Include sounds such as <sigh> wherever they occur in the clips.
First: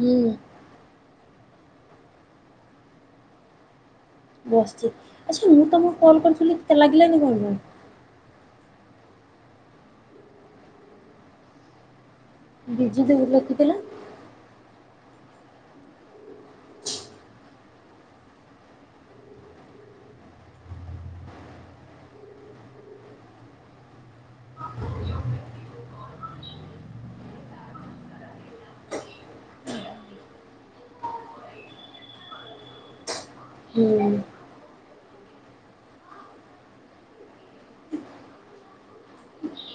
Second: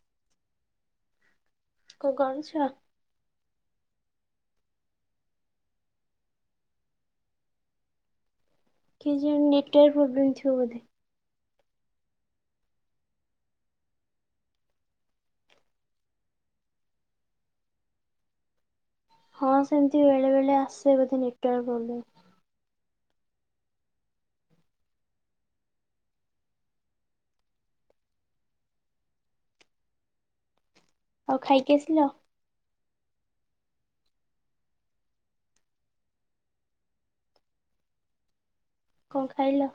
ହୁଁ। କଣ ଗଣୁଛ? ବସିଛି ଆଚ୍ଛା ମୁଁ ତମକୁ କଲ୍ କରିଥିଲି କେତେ ଲାଗିଲାନି କଣ ପାଇଁ? କି ଯେଉଁ ନେଟୱାର୍କ ପ୍ରୋବ୍ଲେମ୍ ଥୀବ ବୋଧେ। ବିଜୁ ଦୂରରୁ ରଖିଥିଲା। ହଁ ସେମିତି ବେଳେବେଳେ ଆସେ ବୋଧେ ନେଟୱାର୍କ ପ୍ରୋବ୍ଲେମ୍। ଆଉ ଖାଇକି ଆସିଲ? ହୁଁ। କଣ ଖାଇଲ?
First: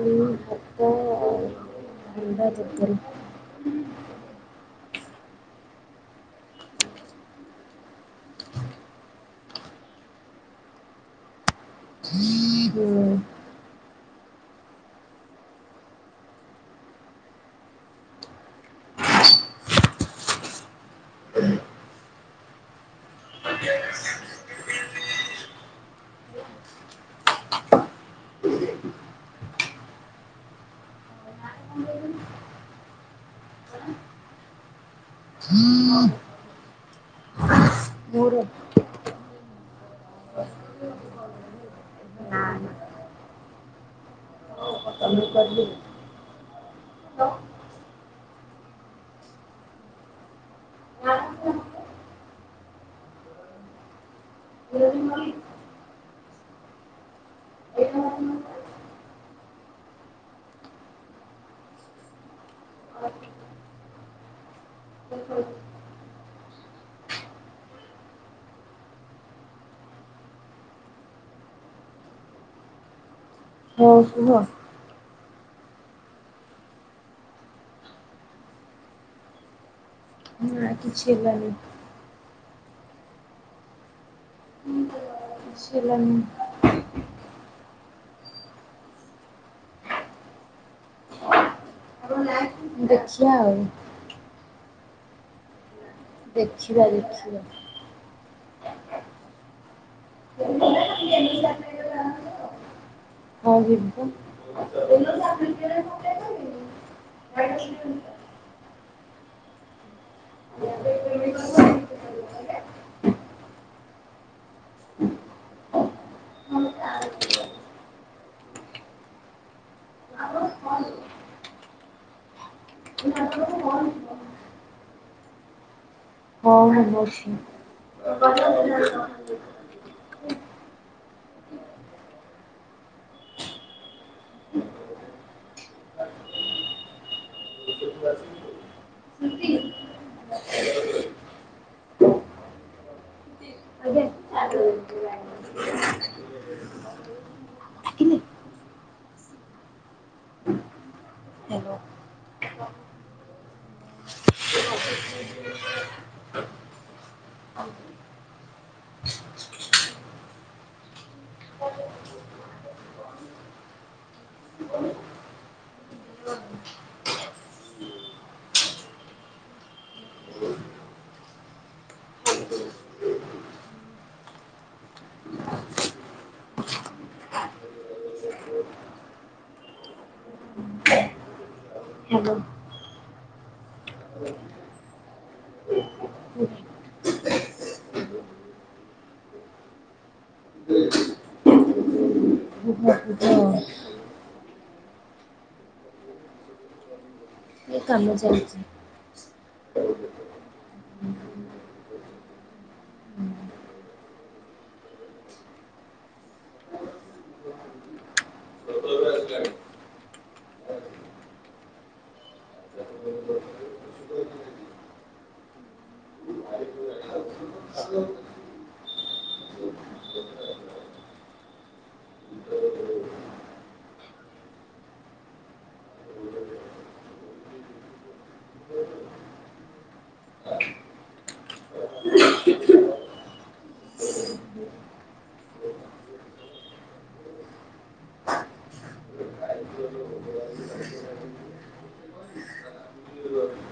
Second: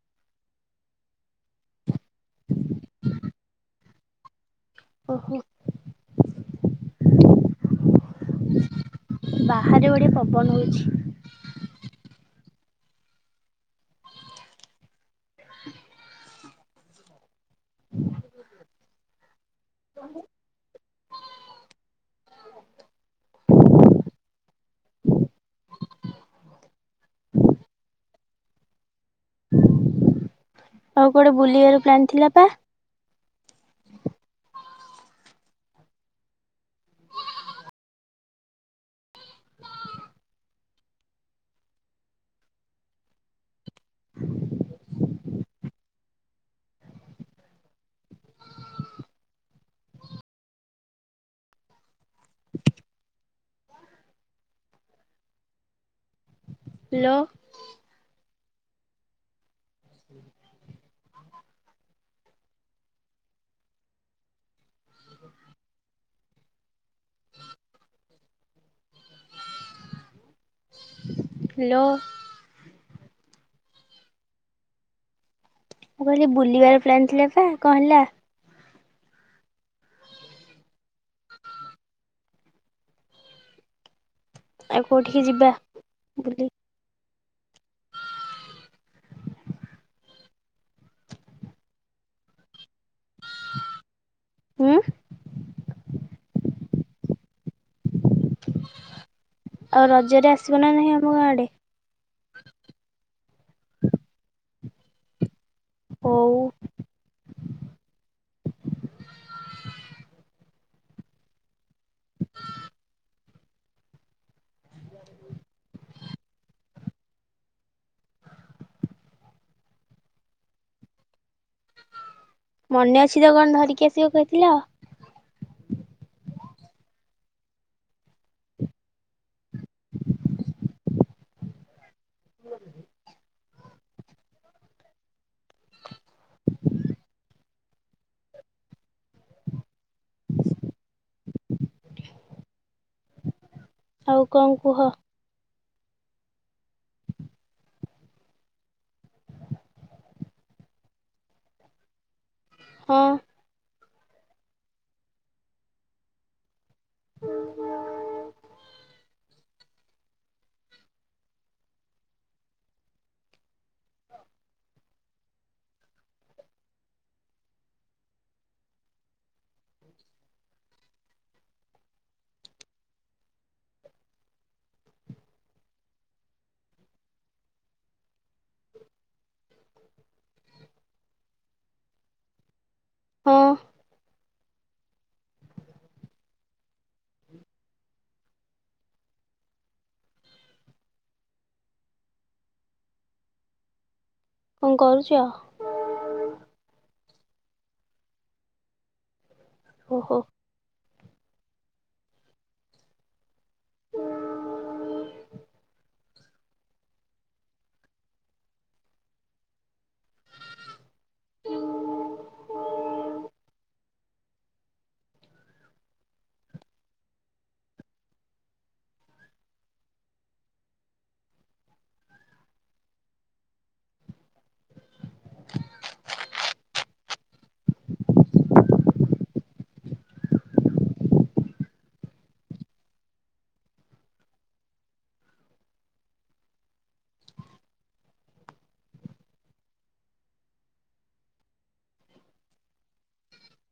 ଉଁ ଭାତ ଚିତରେ <unintelligible> ଓହୋ। ବାହାରେ ବଡ଼ିଆ ପବନ ହଉଚି। ହୁଁ। ହ <unintelligible> <inaudible> ଆଉ କୁଆଡେ ବୁଲିବା ର ପ୍ରାଣ ଥିଲା ପା? ହ <inaudible> ହଁ <inaudible> ମୁଁ କରିଲି। <unintelligible> <inaudible> ବ ନ <inaudible> ହ୍ୟାଲୋ। ଏଠ <inaudible> ହୁଁ <inaudible> ହ <inaudible> ହ <inaudible> ହ <inaudible> ହ୍ୟାଲୋ। ହଁ କୁହ। ମୁଁ କହିଲି ବୁଲିବାର ପ୍ଲନ୍ ଥିଲା ପା କଣ ହେଲା? ନା କିିଛିି ପ୍ଳାନିଙ୍ଗୀ ଆଉ କୋଉଠିକି ଯିବା କିଛି ହେଲାନି ବୁଲି? ଆଉ ଲାଷ୍ଟ ଦେଖିିବା ଆଉ। ହୁଁ। ଦେଖିବା ରିଖିିବା। ଆଉ ରଜରେ ଆସିବ ନା ନାହିଁ ଆମ ଗାଁଆଡେ? ହଁ ଯିବୁ। ହଉ। ଆ <inaudible> <inaudible> <inaudible> ଆ ଫଲ <inaudible> ମନେ ଅଛି ଯୋଉ କଣ ଧରିକି ଆସିବ କହିଥିଲେ? ହଁ ମାନେ ଅଛି। ହୁଁ <inaudible> ଆଉ କଣ କୁହ? ହଁ। <inaudible> ହୁଁ ହୁଁ <inaudible> ହ୍ୟାଲୋ। ହଁ। <inaudible> <inaudible> କଣ କରୁଛ? ଏ କାମ ଚାଇଛି। ଓହୋ।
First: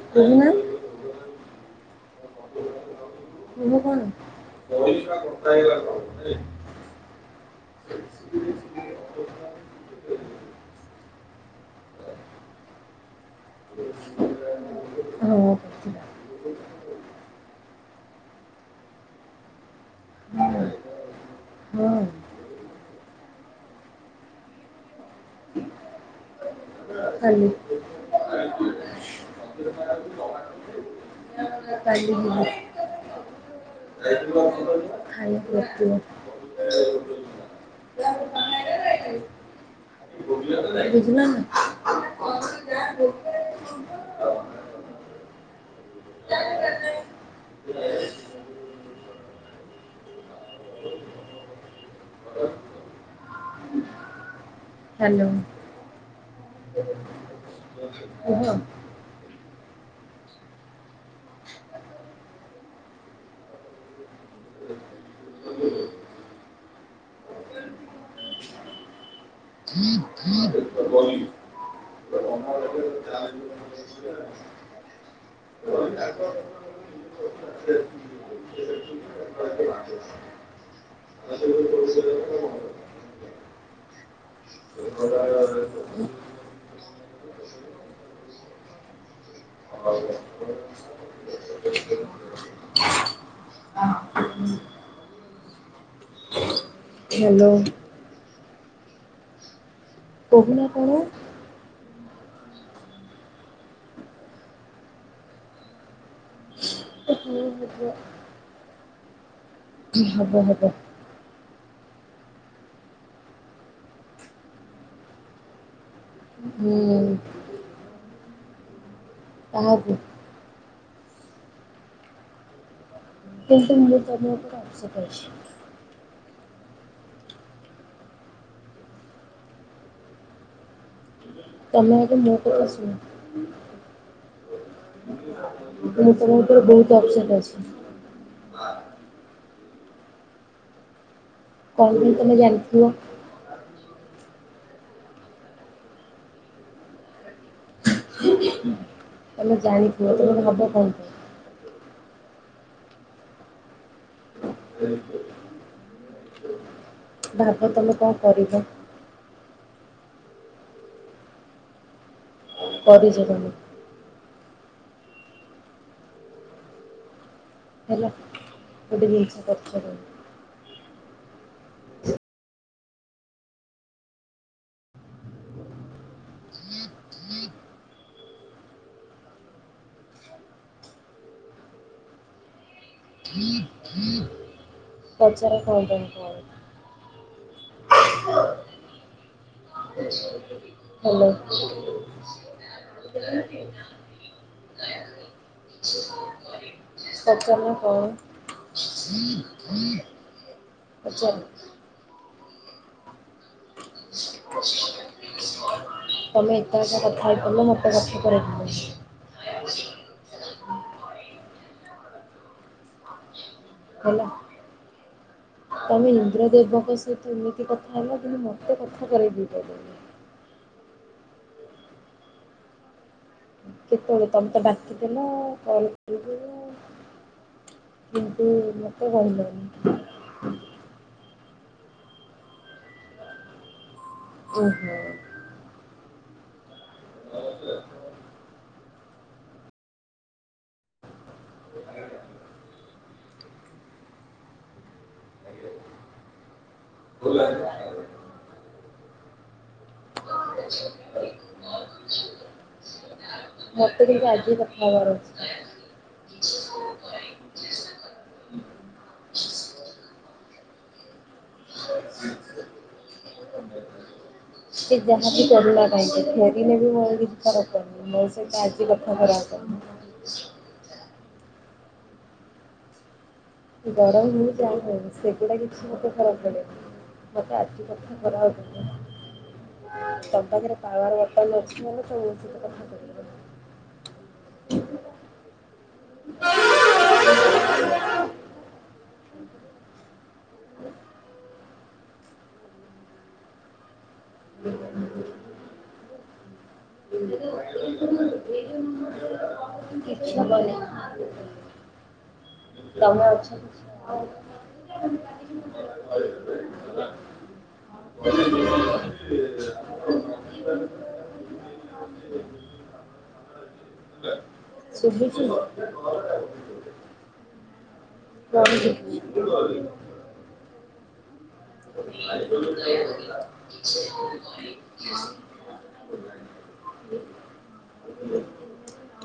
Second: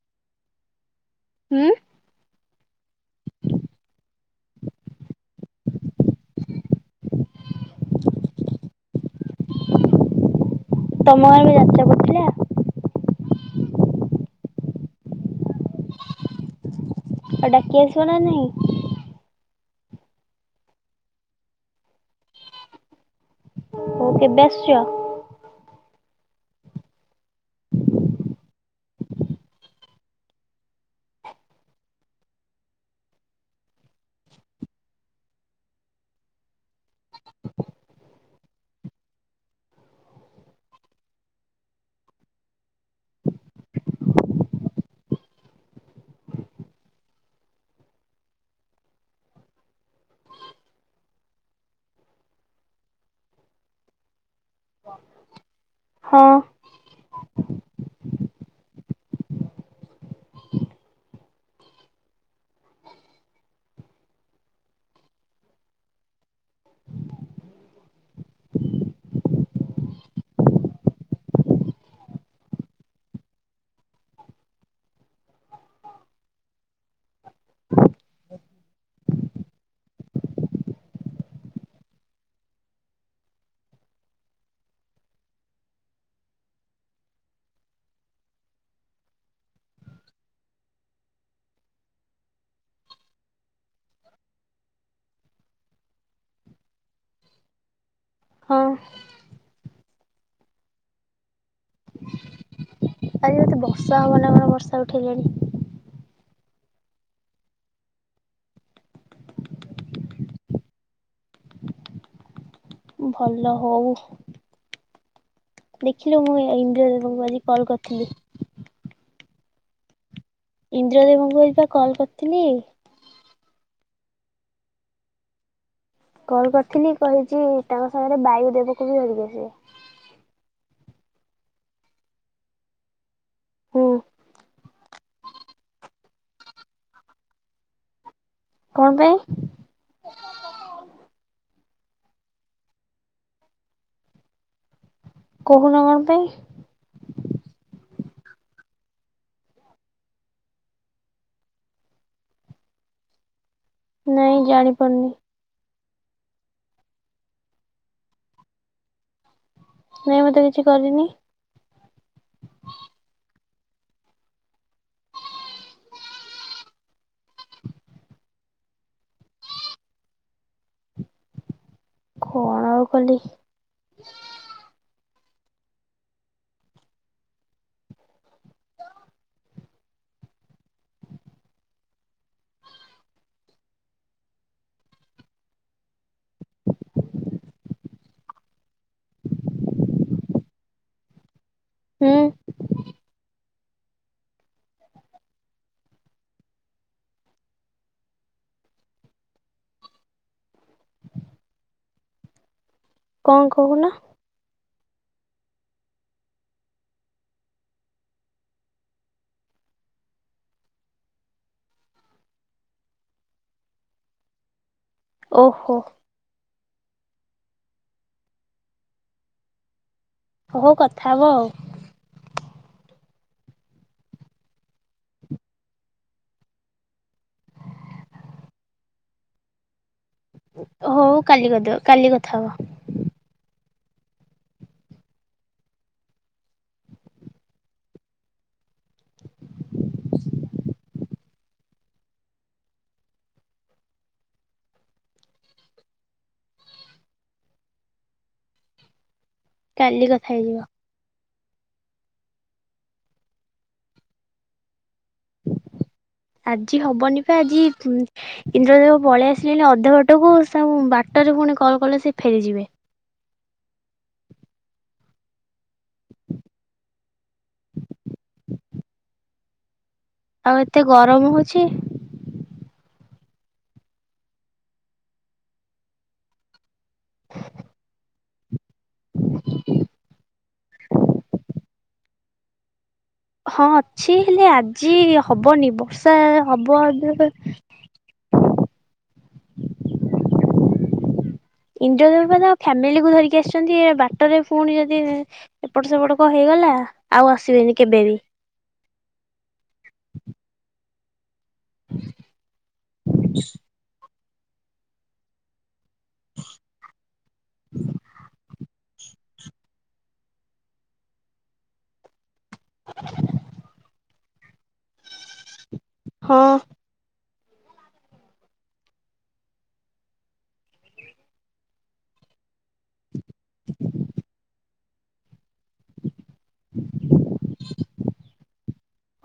<inaudible> ହୁଁ। କୁହ କଣ? <inaudible> ତମ ଆଡେ ଯାତ୍ରା ପଡିଥିଲା। ହଁ। ଆ ଡାକି ଆସିବ ନା ନାହିଁ। ହଁ ହଁ। ହୋଉ କେବେ ଆସୁଛ? କାଲି। <inaudible> <inaudible> <inaudible> <inaudible> <inaudible> ଶୁଭିଲା ନାଁ? ହ୍ୟାଲୋ। ହଁ। <inaudible> କୁହ? Hello hello. ହୋଉ। କହୁନା କଣ? ଆଜି ବୋଧେ ବର୍ଷା ହବ ନା କଣ ବର୍ଷା ଉଠେଇଲାଣି। <inaudible> ହବ ହବ। ଭଲ ହଉ। ଦେଖିଲୁ ମୁଁ ହୁଁ ଇନ୍ଦିରଦବଙ୍କୁ ଆଜି କଲ୍ କରିଥିଲି। କାହାକୁ? ଇନ୍ଦ୍ରଦେବଙ୍କୁ ହେଇ ପା କଲ୍ କରିଥିଲି। ସେଇ ଟାଇମ୍ ରେ କରିବା ପାଇଁ ପୁରା ଅପସେଟ୍ ଅଛି। କଲ୍ କରିଥିଲି କହିଚି ତାଙ୍କ ସାଙ୍ଗରେ ବାୟୁ ଦେବକୁ ବି ଧରିକି ଆସିବେ। ତମେ ଏବେ ମୋ ପରେ ଆସିବ। ହୁଁ। ଭିତରେ ଭିତରେ ବହୁତ୍ ଅପସେଟ୍ ଅଛି। କଣ ପାଇଁ? କଣ ପାଇଁ ତମେ ଜାଣିଥିବ। କହୁନ କଣ ପାଇଁ? ତମେ ଜାଣିଥିବ ତମେ ଭାବ କଣ। ନାଇଁ ପାଇଁ? ଜାଣିପାରୁନି। ଭାବ ତମେ କଣ କରିବ। ନାଇଁ ମୁଁ ତ କିଛି କରିନି। କରିଚ ତମେ। ହେଲା ଗୋଟେ ଜିନିଷ ଦରକାର କଣ ଆଉ କଲି। ପଛରେ କଲ୍ କରିକି କୁହ? ହ୍ୟାଲୋ ହୁଁ ପଚାରୁନ କଣ ପଚାର କଣ କହୁନ? ତମେ ଏକା ଏକା କଥା ହେଇପଡିଲ ମତେ କଥା କରେଇ ଦେଲନି। ହେଲା ଓହୋ ତମେ ଇନ୍ଦ୍ରଦେବଙ୍କ ସ ସେ ସେମିତି କଥା ହେଲା କିନ୍ତୁ ମତେ କଥା କରେଇ ଦେଇପାରିଲନି? ହଉ କଥା ହବ ଆଉ। କେତେବେଳେ ତମେ ତ ଡାକିଦେଲ କଲ କ କିନ୍ତୁ ମତେ କିହିଲନି। ହଉ କାଲି କରିଦେବ କାଲି କଥା ହବ। ଉଁ କାଲି କଥା ହେଇଯିବ। ମତେ କିନ୍ତୁ ଆଜି କଥା ହବାର ଅଛି। ଆଜି ହବନି ପା ଆଜି ଇନ୍ଦ୍ରଦେବ ପଳେଇ ଆସିଲେଣି ଅଧା ବାଟକୁ ତାଙ୍କୁ ବାଟରେ ପୁଣି କଲ୍ କଲେ ସେ ଫେରିଯିବେ। ସେ ଜାହାବି କରୁ ନା କାହିଁକି ଫେରିଲେ ବି ମୋର କିଛି ଫରକ ମୋ ସହିତ ଆଜି କଥା କରା ଆଗେ ଆଉ ଏତେ ଗରମ ହଉଛି। ଗରମ୍ ହଉ ଯାହା ହଉ ସେଗୁଡ଼ା କିଛି ମୋତେ ଫରକ୍ ପଡ଼େନି। ମୋତେ ଆଜିକଥା କରାହେଉଥିଲା। ତମ ପାଖରେ ପାୱାର ବର୍ତ୍ତମାନ ଅଛି ମାନେ ଶୁଣୁଥିବେ କଥା ଟିକେ ହଁ ଅଛି ହେଲେ ଆଜି ହବନି ବର୍ଷା ହବ ଅ ଇନ୍ଦ୍ରଦେବ ପା ତାଙ୍କ ଫ୍ୟାମିଲି କି ଧରିକି ଆସିଛନ୍ତି ବାଟରେ ପୁଣି ଯଦି ଏପଟ ସେପଟ କଣ ହେଇଗଲା ଆଉ ଆସିବେନି କେବେବି। କିଛି ହବନି। ତମେ ଅଛ <unintelligible> <unintelligible> <unintelligible> <unintelligible> ଶୁଭୁଛି ହଁ। <unintelligible> <unintelligible>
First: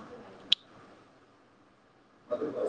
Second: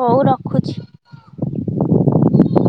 ହଉ ରଖୁଛି। <unintelligible>